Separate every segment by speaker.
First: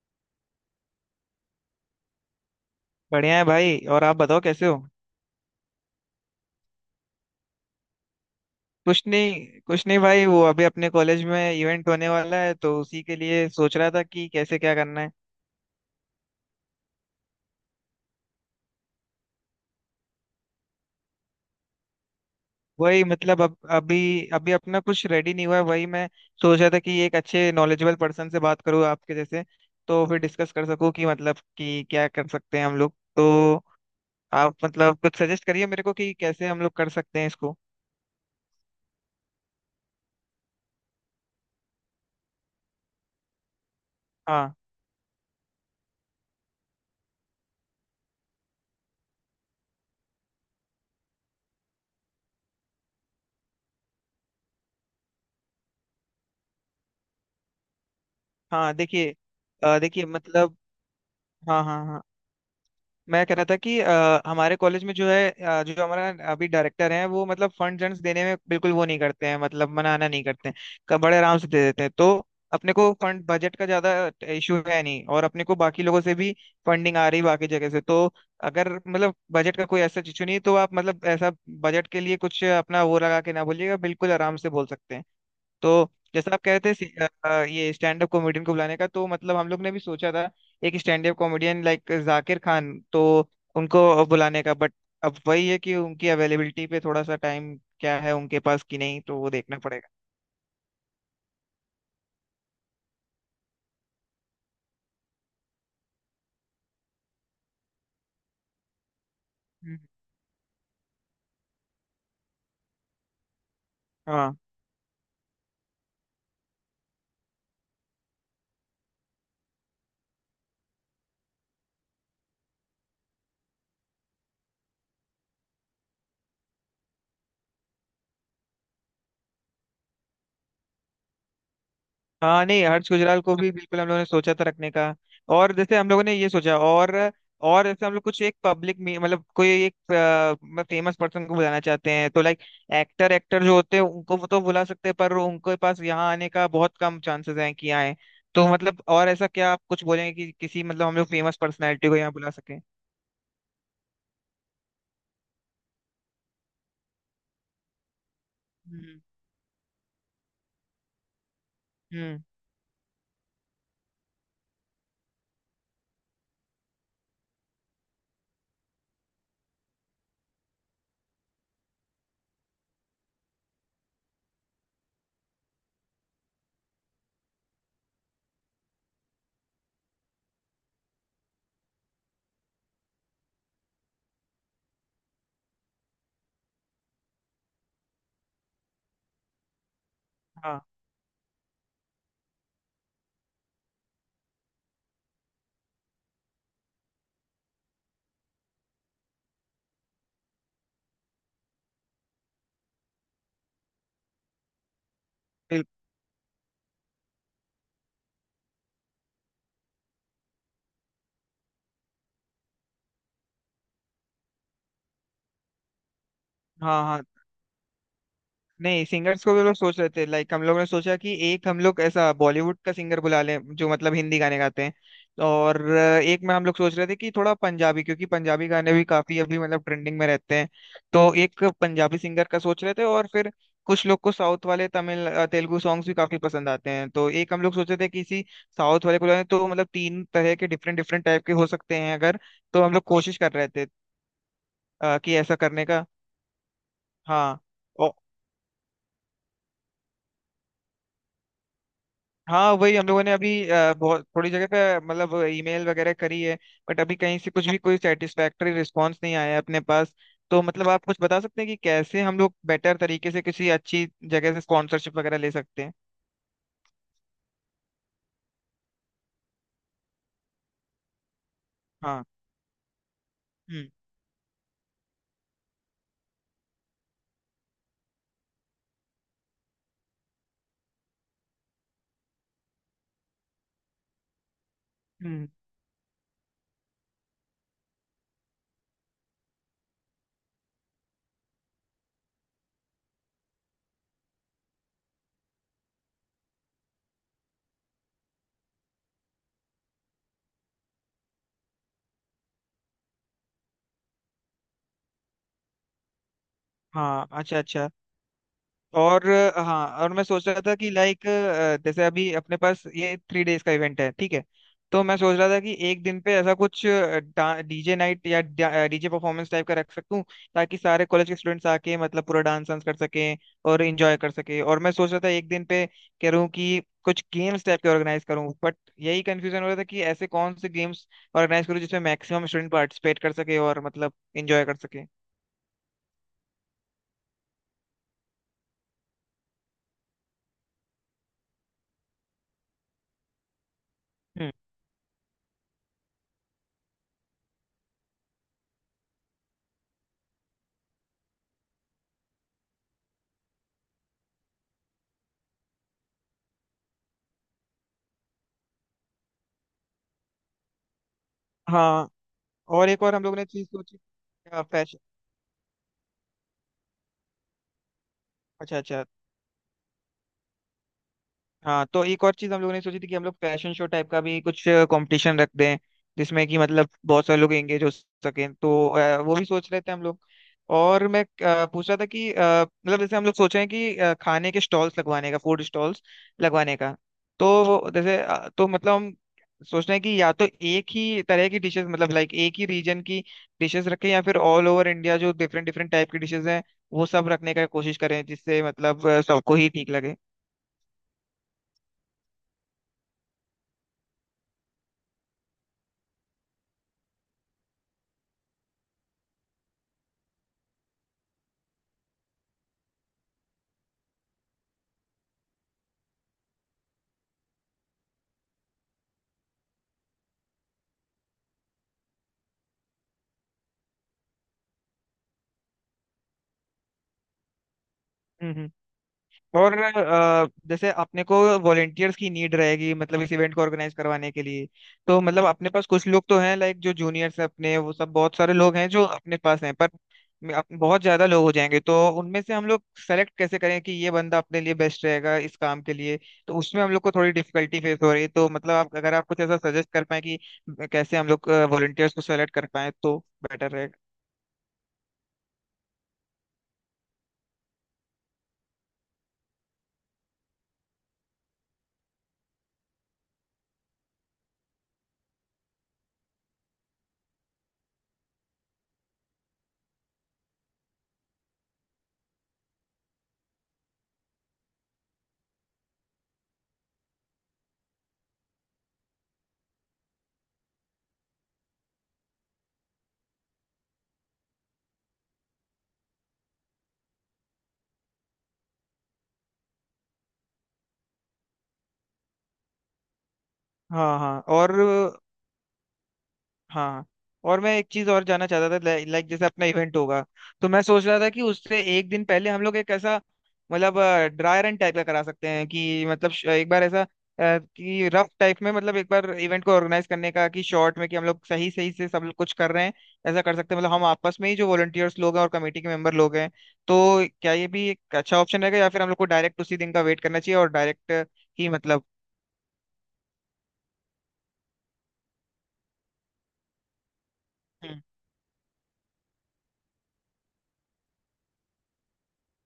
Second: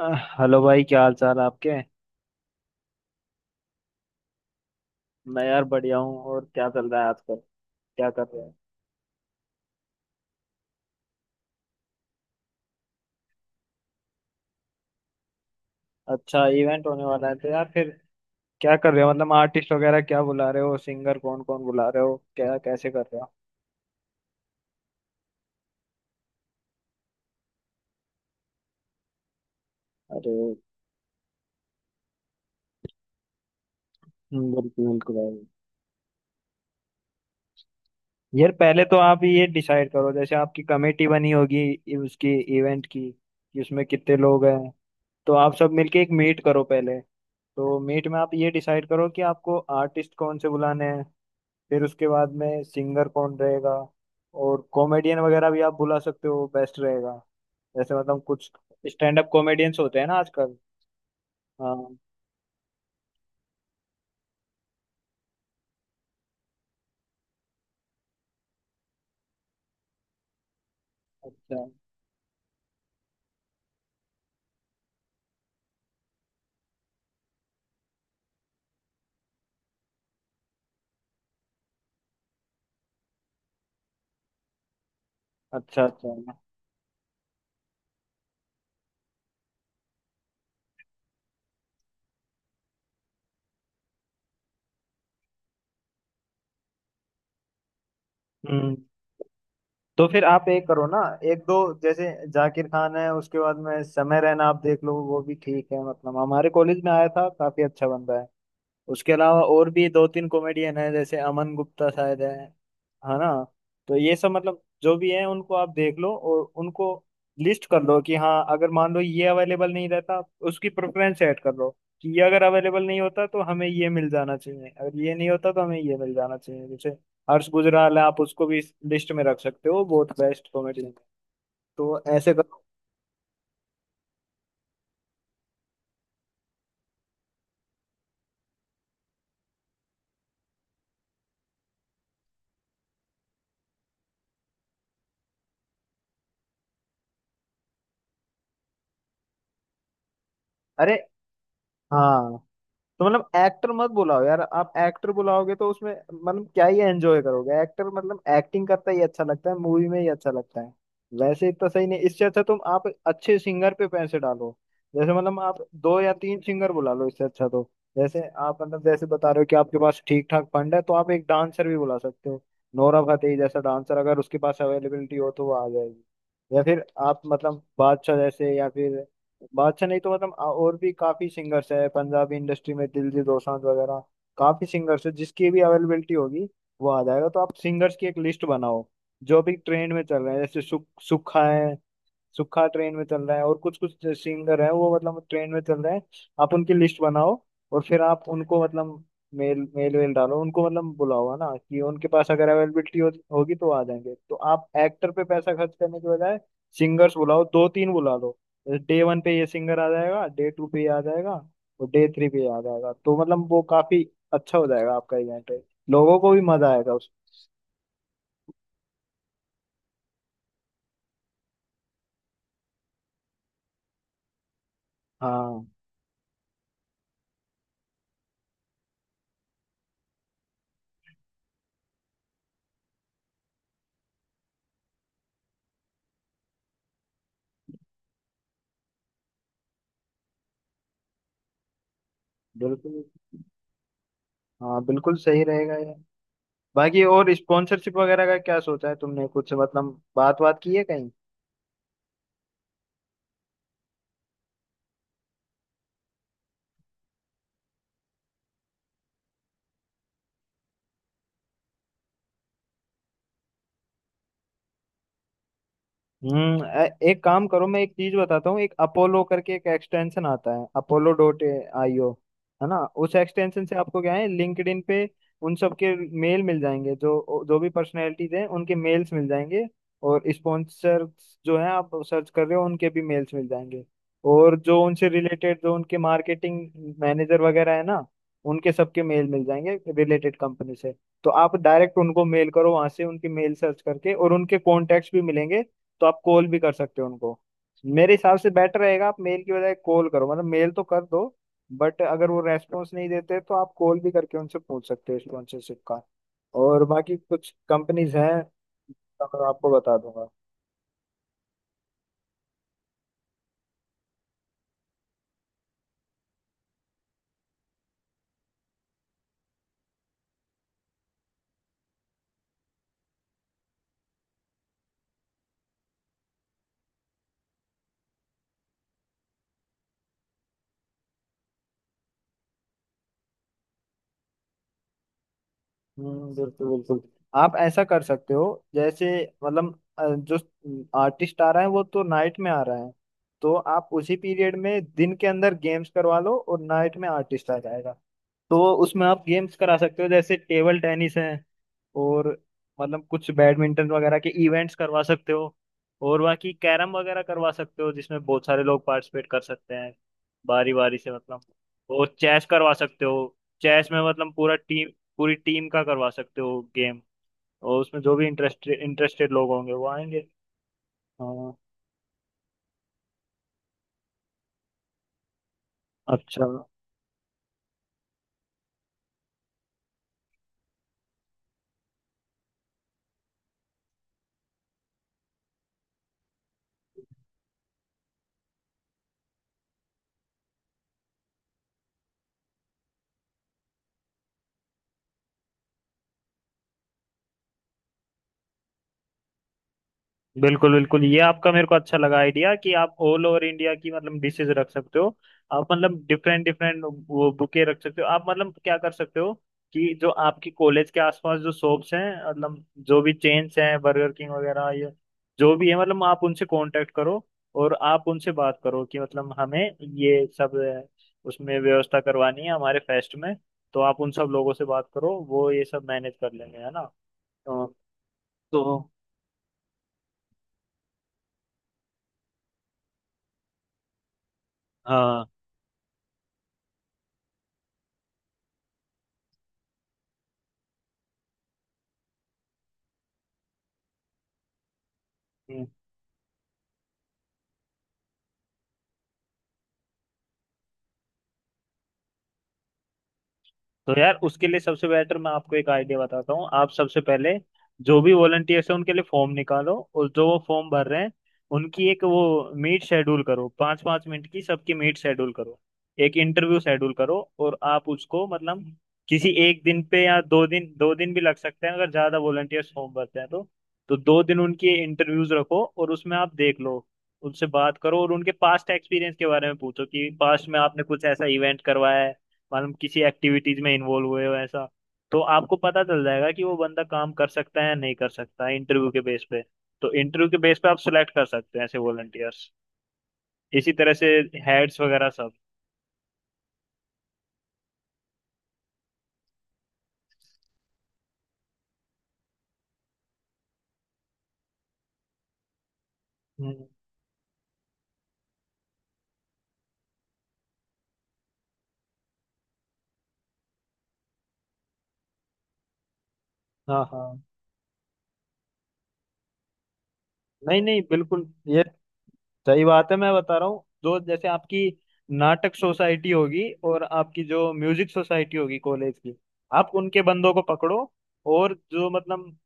Speaker 1: Hello भाई, क्या हाल चाल है आपके।
Speaker 2: बढ़िया है भाई। और आप बताओ कैसे हो।
Speaker 1: मैं यार बढ़िया हूँ। और क्या चल रहा है आजकल? क्या कर रहे हैं?
Speaker 2: कुछ नहीं भाई, वो अभी अपने कॉलेज में इवेंट होने वाला है, तो उसी के लिए सोच रहा था कि कैसे क्या करना है।
Speaker 1: अच्छा, इवेंट होने वाला है तो यार फिर क्या कर रहे हो? मतलब आर्टिस्ट वगैरह क्या बुला रहे हो? सिंगर कौन कौन बुला रहे हो? क्या कैसे कर
Speaker 2: वही
Speaker 1: रहे हो?
Speaker 2: मतलब अब अभी अभी अपना कुछ रेडी नहीं हुआ है, वही मैं सोच रहा था कि एक अच्छे नॉलेजेबल पर्सन से बात करूँ आपके जैसे, तो फिर
Speaker 1: अरे
Speaker 2: डिस्कस कर सकूँ कि मतलब कि क्या कर सकते हैं हम लोग। तो आप
Speaker 1: बिल्कुल
Speaker 2: मतलब
Speaker 1: बिल्कुल
Speaker 2: कुछ
Speaker 1: भाई।
Speaker 2: सजेस्ट करिए मेरे को कि कैसे हम लोग कर सकते हैं इसको।
Speaker 1: यार पहले तो आप ये डिसाइड करो, जैसे आपकी कमेटी बनी होगी उसकी इवेंट की, कि उसमें कितने लोग
Speaker 2: हाँ
Speaker 1: हैं। तो आप सब मिलके एक मीट करो पहले। तो मीट में आप ये डिसाइड करो कि आपको आर्टिस्ट कौन से बुलाने हैं। फिर उसके बाद में सिंगर कौन रहेगा। और कॉमेडियन वगैरह भी आप बुला सकते हो, बेस्ट रहेगा। जैसे मतलब कुछ
Speaker 2: हाँ देखिए।
Speaker 1: स्टैंड अप कॉमेडियंस होते
Speaker 2: देखिए
Speaker 1: हैं ना आजकल।
Speaker 2: मतलब हाँ हाँ
Speaker 1: हाँ,
Speaker 2: हाँ मैं कह रहा था कि हमारे कॉलेज में जो है, जो हमारा अभी डायरेक्टर हैं, वो मतलब फंड जन्स देने में बिल्कुल वो नहीं करते हैं, मतलब मनाना नहीं करते हैं। बड़े आराम से दे
Speaker 1: अच्छा
Speaker 2: देते हैं। तो अपने को फंड बजट का ज्यादा इशू है नहीं, और अपने को बाकी लोगों से भी फंडिंग आ रही बाकी जगह से। तो अगर मतलब बजट का कोई ऐसा इशू नहीं, तो आप मतलब ऐसा बजट के लिए कुछ अपना वो लगा के ना बोलिएगा, बिल्कुल आराम से बोल सकते हैं।
Speaker 1: अच्छा
Speaker 2: तो
Speaker 1: अच्छा।
Speaker 2: जैसा आप कह रहे थे, ये स्टैंड अप कॉमेडियन को बुलाने का, तो मतलब हम लोग ने भी सोचा था एक stand up comedian like Zakir Khan, तो उनको बुलाने का। बट अब वही है कि उनकी अवेलेबिलिटी पे थोड़ा सा टाइम क्या है उनके पास
Speaker 1: हम्म
Speaker 2: कि नहीं, तो वो देखना पड़ेगा।
Speaker 1: तो फिर आप एक करो ना, एक दो, जैसे जाकिर खान है, उसके बाद में समय रैना, आप देख लो वो भी ठीक है, मतलब हमारे कॉलेज में आया था, काफी अच्छा बंदा है। उसके अलावा और
Speaker 2: हम्म।
Speaker 1: भी दो तीन कॉमेडियन है, जैसे अमन गुप्ता शायद है ना। तो ये सब
Speaker 2: हाँ
Speaker 1: मतलब जो भी है उनको आप देख लो और उनको लिस्ट कर लो, कि हाँ अगर मान लो ये अवेलेबल नहीं रहता, उसकी प्रेफरेंस ऐड कर लो। कि ये अगर अवेलेबल नहीं होता तो हमें ये मिल जाना चाहिए, अगर ये नहीं होता तो हमें ये मिल जाना चाहिए। जैसे हर्ष गुजराल है, आप उसको भी लिस्ट में रख सकते हो, बहुत बेस्ट कॉमेडियन। तो ऐसे
Speaker 2: हाँ
Speaker 1: करो।
Speaker 2: नहीं, हर्ष गुजराल को भी बिल्कुल हम लोगों ने सोचा था रखने का। और जैसे हम लोगों ने ये सोचा, और जैसे हम लोग कुछ एक पब्लिक में मतलब कोई एक फेमस पर्सन को बुलाना चाहते हैं, तो लाइक एक्टर एक्टर जो होते हैं उनको वो तो बुला सकते हैं, पर उनके पास यहाँ आने का बहुत कम चांसेस हैं कि आए। तो मतलब और ऐसा क्या आप कुछ बोलेंगे कि किसी मतलब
Speaker 1: अरे
Speaker 2: हम लोग फेमस पर्सनैलिटी को यहाँ बुला
Speaker 1: हाँ,
Speaker 2: सकें।
Speaker 1: तो मतलब एक्टर मत बुलाओ यार। आप एक्टर बुलाओगे तो उसमें मतलब क्या ही एंजॉय करोगे? एक्टर मतलब एक्टिंग करता
Speaker 2: हम्म।
Speaker 1: ही अच्छा लगता है, मूवी में ही अच्छा लगता है, वैसे इतना सही नहीं।
Speaker 2: हम्म।
Speaker 1: इससे अच्छा तुम आप अच्छे सिंगर पे पैसे डालो। जैसे मतलब आप दो या तीन सिंगर बुला लो, इससे अच्छा। तो जैसे आप मतलब जैसे बता रहे हो कि आपके पास ठीक ठाक फंड है, तो आप एक डांसर भी बुला सकते हो। नोरा फतेही जैसा डांसर, अगर उसके पास अवेलेबिलिटी हो तो वो आ जाएगी। या फिर आप मतलब बादशाह जैसे, या फिर बादशाह नहीं तो मतलब और भी काफी सिंगर्स है पंजाबी इंडस्ट्री में, दिलजीत दोसांझ वगैरह। काफी सिंगर्स है, जिसकी भी अवेलेबिलिटी होगी वो आ जाएगा। तो आप सिंगर्स की एक लिस्ट बनाओ, जो भी ट्रेंड में चल रहे हैं, जैसे
Speaker 2: हाँ
Speaker 1: सुख, सुखा है, सुखा ट्रेन में चल रहा है, और कुछ कुछ सिंगर है वो मतलब ट्रेन में चल रहे हैं, आप उनकी लिस्ट बनाओ। और फिर आप उनको मतलब मेल मेल वेल डालो, उनको मतलब बुलाओ, है ना। कि उनके पास अगर अवेलेबिलिटी होगी तो आ जाएंगे। तो आप एक्टर पे पैसा
Speaker 2: बिल्कुल।
Speaker 1: खर्च करने के बजाय सिंगर्स बुलाओ, दो तीन बुला लो। डे वन पे ये सिंगर आ जाएगा, डे टू पे ये आ जाएगा, और डे थ्री पे ये आ जाएगा। तो मतलब वो काफी अच्छा हो जाएगा आपका इवेंट। लोगों को भी मजा
Speaker 2: हाँ
Speaker 1: आएगा
Speaker 2: हाँ
Speaker 1: उस।
Speaker 2: नहीं, सिंगर्स को भी लोग सोच रहे थे, लाइक हम लोग ने सोचा कि एक हम लोग ऐसा बॉलीवुड का सिंगर बुला लें जो मतलब हिंदी गाने गाते हैं। और
Speaker 1: हाँ
Speaker 2: एक में हम लोग सोच रहे थे कि थोड़ा पंजाबी, क्योंकि पंजाबी गाने भी काफी अभी मतलब ट्रेंडिंग में रहते हैं, तो एक पंजाबी सिंगर का सोच रहे थे। और फिर कुछ लोग को साउथ वाले तमिल, तेलुगु सॉन्ग्स भी काफी पसंद आते हैं, तो एक हम लोग सोच रहे थे किसी साउथ वाले को बुलाएं। तो मतलब तीन तरह के डिफरेंट डिफरेंट टाइप के हो सकते हैं अगर, तो हम लोग
Speaker 1: बिल्कुल,
Speaker 2: कोशिश कर रहे थे
Speaker 1: हाँ
Speaker 2: कि
Speaker 1: बिल्कुल
Speaker 2: ऐसा
Speaker 1: सही
Speaker 2: करने
Speaker 1: रहेगा
Speaker 2: का।
Speaker 1: ये। बाकी और
Speaker 2: हाँ।
Speaker 1: स्पॉन्सरशिप वगैरह का क्या सोचा है तुमने? कुछ मतलब बात बात की है कहीं?
Speaker 2: हाँ वही हम लोगों ने अभी बहुत थोड़ी जगह पे मतलब ईमेल वगैरह करी है, बट अभी कहीं से कुछ भी कोई सेटिस्फैक्टरी रिस्पांस नहीं आया है अपने पास। तो मतलब आप कुछ बता सकते हैं कि कैसे हम लोग बेटर तरीके से किसी अच्छी जगह से स्पॉन्सरशिप वगैरह ले सकते हैं।
Speaker 1: एक काम करो, मैं एक चीज बताता हूँ। एक अपोलो करके एक एक्सटेंशन आता है, अपोलो डॉट आई
Speaker 2: हाँ।
Speaker 1: ओ है ना। उस एक्सटेंशन
Speaker 2: हम्म
Speaker 1: से आपको क्या है, लिंक्डइन पे उन सब के मेल मिल जाएंगे, जो जो भी पर्सनैलिटीज हैं उनके मेल्स मिल जाएंगे। और स्पॉन्सर जो है आप सर्च कर रहे हो उनके भी मेल्स मिल जाएंगे। और जो उनसे
Speaker 2: हम्म
Speaker 1: रिलेटेड, जो उनके मार्केटिंग मैनेजर वगैरह है ना, उनके सबके मेल मिल जाएंगे रिलेटेड कंपनी से। तो आप डायरेक्ट उनको मेल करो वहां से, उनकी मेल सर्च करके, और उनके कॉन्टेक्ट्स भी मिलेंगे। तो आप कॉल भी कर सकते हो उनको। मेरे हिसाब से बेटर रहेगा आप मेल की बजाय कॉल करो, मतलब मेल तो कर दो, बट अगर वो रेस्पॉन्स नहीं देते तो आप कॉल भी करके उनसे पूछ सकते हो स्पॉन्सरशिप का। और
Speaker 2: हाँ,
Speaker 1: बाकी
Speaker 2: अच्छा
Speaker 1: कुछ
Speaker 2: अच्छा।
Speaker 1: कंपनीज हैं,
Speaker 2: और
Speaker 1: अगर
Speaker 2: हाँ,
Speaker 1: आपको
Speaker 2: और
Speaker 1: बता
Speaker 2: मैं सोच
Speaker 1: दूंगा।
Speaker 2: रहा था कि लाइक जैसे अभी अपने पास ये थ्री डेज का इवेंट है, ठीक है, तो मैं सोच रहा था कि एक दिन पे ऐसा कुछ डीजे नाइट या डीजे परफॉर्मेंस टाइप का रख सकूं, ताकि सारे कॉलेज के स्टूडेंट्स आके मतलब पूरा डांस वांस कर सकें और एंजॉय कर सकें। और मैं सोच रहा था एक दिन पे कह रहा हूं कि कुछ गेम्स टाइप के ऑर्गेनाइज करूं, बट यही कंफ्यूजन हो रहा था कि ऐसे कौन से गेम्स ऑर्गेनाइज करूं जिसमें मैक्सिमम स्टूडेंट पार्टिसिपेट कर सके और मतलब एंजॉय कर सके।
Speaker 1: हम्म, बिल्कुल बिल्कुल। आप ऐसा कर सकते हो। जैसे मतलब जो आर्टिस्ट आ रहा है वो तो नाइट में आ रहा है, तो आप उसी
Speaker 2: हम्म।
Speaker 1: पीरियड में दिन के अंदर गेम्स करवा लो और नाइट में आर्टिस्ट आ जाएगा। तो उसमें आप गेम्स करा सकते हो, जैसे टेबल टेनिस है, और मतलब कुछ बैडमिंटन वगैरह के इवेंट्स करवा सकते हो, और बाकी कैरम वगैरह करवा सकते हो जिसमें बहुत सारे लोग पार्टिसिपेट कर सकते हैं, बारी बारी से। मतलब
Speaker 2: हाँ,
Speaker 1: और चेस
Speaker 2: और
Speaker 1: करवा
Speaker 2: एक और हम
Speaker 1: सकते
Speaker 2: लोगों ने
Speaker 1: हो।
Speaker 2: चीज सोची।
Speaker 1: चेस में मतलब पूरा टीम, पूरी टीम का करवा सकते हो गेम। और उसमें जो भी
Speaker 2: अच्छा
Speaker 1: इंटरेस्टेड
Speaker 2: अच्छा।
Speaker 1: इंटरेस्टेड लोग होंगे वो आएंगे। हाँ,
Speaker 2: हाँ, तो एक और चीज हम लोगों ने सोची थी कि हम लोग फैशन शो टाइप का भी कुछ कंपटीशन रख दें, जिसमें कि
Speaker 1: अच्छा।
Speaker 2: मतलब बहुत सारे लोग एंगेज हो सकें, तो वो भी सोच रहे थे हम लोग। और मैं पूछ रहा था कि मतलब जैसे हम लोग सोच रहे हैं कि खाने के स्टॉल्स लगवाने का, फूड स्टॉल्स लगवाने का। तो वो जैसे, तो मतलब हम सोच रहे हैं कि या तो एक ही तरह की डिशेस, मतलब लाइक एक ही रीजन की डिशेस रखें, या फिर ऑल ओवर इंडिया जो डिफरेंट डिफरेंट टाइप की डिशेस हैं, वो सब रखने का कोशिश करें, जिससे मतलब सबको ही ठीक लगे।
Speaker 1: बिल्कुल बिल्कुल, ये आपका मेरे को अच्छा लगा आइडिया, कि आप ऑल ओवर इंडिया की मतलब डिशेज रख सकते हो। आप मतलब डिफरेंट डिफरेंट वो बुके रख सकते हो। आप मतलब क्या कर सकते हो, कि जो आपकी कॉलेज के आसपास जो शॉप्स हैं, मतलब जो भी चेन्स हैं बर्गर किंग वगैरह, ये जो भी है, मतलब आप उनसे कांटेक्ट करो और आप उनसे बात करो कि मतलब हमें ये सब उसमें व्यवस्था करवानी है हमारे फेस्ट में। तो आप उन सब लोगों से बात करो, वो ये सब मैनेज कर लेंगे, है ना। तो,
Speaker 2: हम्म।
Speaker 1: तो
Speaker 2: और जैसे अपने को वॉलेंटियर्स की नीड रहेगी, मतलब इस इवेंट को ऑर्गेनाइज करवाने के लिए, तो
Speaker 1: हाँ,
Speaker 2: मतलब अपने पास कुछ लोग तो हैं, लाइक जो जूनियर्स हैं अपने, वो सब बहुत सारे लोग हैं जो अपने पास हैं। पर बहुत ज्यादा लोग हो जाएंगे, तो उनमें से हम लोग सेलेक्ट कैसे करें कि ये बंदा अपने लिए बेस्ट रहेगा इस काम के लिए। तो उसमें हम लोग को थोड़ी डिफिकल्टी फेस हो रही है, तो मतलब आप अगर आप कुछ ऐसा सजेस्ट कर पाए कि कैसे हम लोग वॉलेंटियर्स को सेलेक्ट कर पाए, तो बेटर रहेगा।
Speaker 1: तो यार उसके लिए सबसे बेटर मैं आपको एक आइडिया बताता हूँ। आप सबसे पहले जो भी वॉलंटियर्स हैं उनके लिए फॉर्म निकालो, और जो वो फॉर्म भर रहे हैं उनकी एक वो मीट शेड्यूल करो, पाँच पाँच मिनट की सबकी मीट शेड्यूल करो, एक इंटरव्यू शेड्यूल करो। और आप उसको मतलब किसी एक दिन पे, या दो दिन, दो दिन भी लग सकते हैं अगर ज़्यादा वॉलंटियर्स फॉर्म भरते हैं तो। तो दो दिन उनकी इंटरव्यूज रखो, और उसमें आप देख लो, उनसे बात करो, और उनके पास्ट एक्सपीरियंस के बारे में पूछो कि पास्ट में आपने कुछ ऐसा इवेंट करवाया है, मालूम किसी एक्टिविटीज में इन्वॉल्व हुए हो ऐसा। तो आपको पता चल जाएगा कि वो बंदा काम कर सकता है या नहीं कर सकता है इंटरव्यू के बेस पे। तो इंटरव्यू के बेस पे आप सिलेक्ट कर सकते हैं ऐसे वॉलंटियर्स। इसी तरह
Speaker 2: हाँ
Speaker 1: से
Speaker 2: हाँ और
Speaker 1: हेड्स वगैरह सब।
Speaker 2: हाँ, और मैं एक चीज और जानना चाहता था, लाइक लाइक जैसे अपना इवेंट होगा, तो मैं सोच रहा था कि उससे एक दिन पहले हम लोग एक ऐसा मतलब ड्राई रन टाइप का करा सकते हैं कि मतलब एक बार
Speaker 1: हम्म,
Speaker 2: ऐसा कि रफ टाइप में मतलब एक बार इवेंट को ऑर्गेनाइज करने का कि शॉर्ट में कि हम लोग सही सही से सब लोग कुछ कर रहे हैं, ऐसा कर सकते हैं। मतलब हम आपस में ही जो वॉलंटियर्स लोग हैं और कमेटी के मेंबर लोग हैं, तो
Speaker 1: हाँ हाँ।
Speaker 2: क्या ये भी एक अच्छा ऑप्शन रहेगा, या फिर हम लोग को डायरेक्ट उसी दिन का वेट करना चाहिए और
Speaker 1: नहीं नहीं
Speaker 2: डायरेक्ट
Speaker 1: बिल्कुल,
Speaker 2: ही
Speaker 1: ये
Speaker 2: मतलब।
Speaker 1: सही बात है, मैं बता रहा हूँ। जो जैसे आपकी नाटक सोसाइटी होगी और आपकी जो म्यूजिक सोसाइटी होगी कॉलेज की, आप उनके बंदों को पकड़ो। और जो मतलब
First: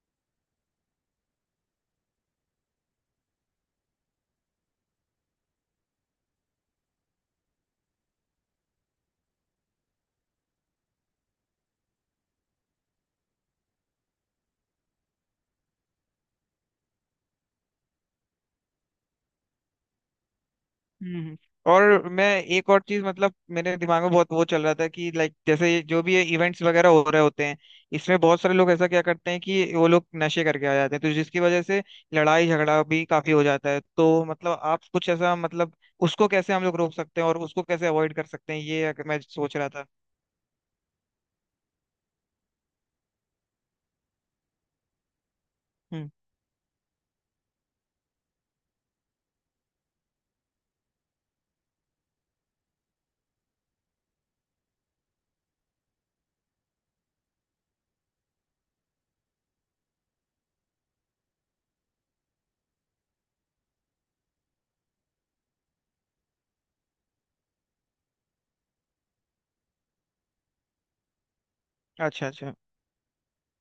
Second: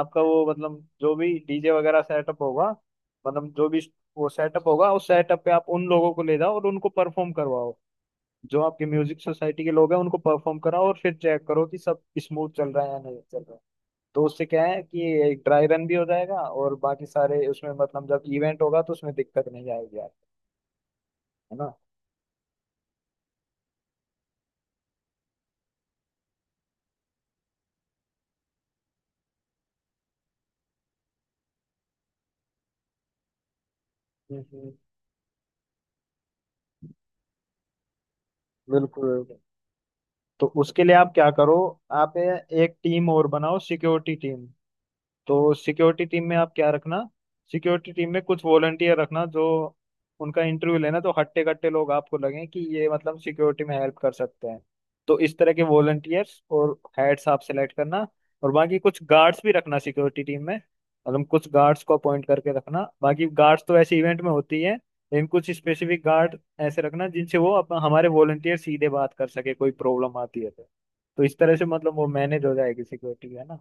Speaker 1: आपका वो मतलब जो भी डीजे वगैरह सेटअप होगा, मतलब जो भी वो सेटअप होगा, उस सेटअप पे आप उन लोगों को ले जाओ और उनको परफॉर्म करवाओ। जो आपकी म्यूजिक सोसाइटी के लोग हैं उनको परफॉर्म कराओ, और फिर चेक करो कि सब स्मूथ चल रहा है या नहीं चल रहा है। तो उससे क्या है कि एक ड्राई रन भी हो जाएगा, और बाकी सारे उसमें मतलब जब इवेंट होगा तो उसमें दिक्कत नहीं आएगी,
Speaker 2: हम्म।
Speaker 1: है ना।
Speaker 2: और मैं एक और चीज, मतलब मेरे दिमाग में बहुत वो चल रहा था कि लाइक जैसे ये जो भी ये इवेंट्स वगैरह हो रहे होते हैं, इसमें बहुत सारे लोग ऐसा क्या करते हैं कि वो लोग नशे करके आ जाते हैं, तो जिसकी वजह से लड़ाई झगड़ा भी काफी हो जाता है। तो मतलब
Speaker 1: हम्म।
Speaker 2: आप कुछ ऐसा मतलब उसको कैसे हम लोग रोक सकते हैं और उसको कैसे अवॉइड कर सकते हैं, ये अगर
Speaker 1: बिल्कुल
Speaker 2: मैं
Speaker 1: बिल्कुल।
Speaker 2: सोच रहा था।
Speaker 1: तो उसके लिए आप क्या करो, आप एक टीम और बनाओ, सिक्योरिटी टीम। तो सिक्योरिटी
Speaker 2: हम्म।
Speaker 1: टीम में आप क्या रखना, सिक्योरिटी टीम में कुछ वॉलंटियर रखना, जो उनका इंटरव्यू लेना, तो हट्टे कट्टे लोग आपको लगे कि ये मतलब सिक्योरिटी में हेल्प कर सकते हैं, तो इस तरह के वॉलंटियर्स और हेड्स आप सेलेक्ट करना। और बाकी कुछ गार्ड्स भी रखना सिक्योरिटी टीम में, मतलब कुछ गार्ड्स को अपॉइंट करके रखना। बाकी गार्ड्स तो ऐसे इवेंट में होती है, लेकिन कुछ स्पेसिफिक गार्ड ऐसे रखना जिनसे वो अपन हमारे वॉलंटियर सीधे बात कर सके, कोई प्रॉब्लम आती है तो। तो इस तरह से मतलब वो
Speaker 2: अच्छा
Speaker 1: मैनेज हो
Speaker 2: अच्छा।
Speaker 1: जाएगी सिक्योरिटी, है ना।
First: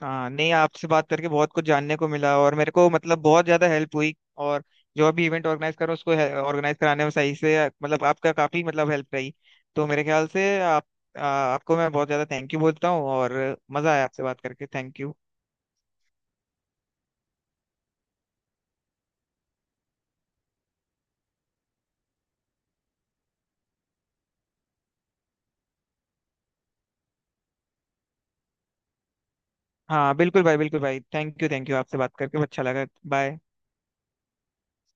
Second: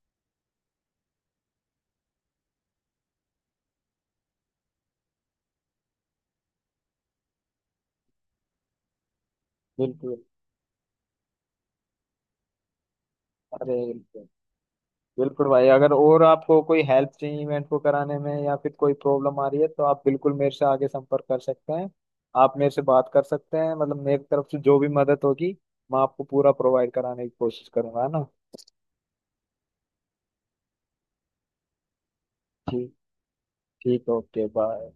Speaker 2: हाँ, नहीं, आपसे बात करके बहुत कुछ जानने को मिला, और मेरे को मतलब बहुत ज्यादा हेल्प हुई। और जो भी इवेंट ऑर्गेनाइज करो उसको ऑर्गेनाइज कराने में सही से मतलब आपका काफी मतलब हेल्प रही। तो मेरे
Speaker 1: बिल्कुल।
Speaker 2: ख्याल से आप, आपको मैं बहुत ज्यादा थैंक यू बोलता हूँ। और
Speaker 1: अरे
Speaker 2: मजा आया
Speaker 1: बिल्कुल।
Speaker 2: आपसे बात करके, थैंक यू।
Speaker 1: बिल्कुल भाई, अगर और आपको कोई हेल्प चाहिए इवेंट को कराने में या फिर कोई प्रॉब्लम आ रही है तो आप बिल्कुल मेरे से आगे संपर्क कर सकते हैं। आप मेरे से बात कर सकते हैं, मतलब मेरी तरफ से जो भी मदद होगी मैं आपको पूरा प्रोवाइड कराने की कोशिश करूंगा, है ना।
Speaker 2: हाँ बिल्कुल भाई थैंक यू आपसे बात करके अच्छा लगा।
Speaker 1: ठीक।
Speaker 2: बाय।
Speaker 1: ठीक, ओके, बाय।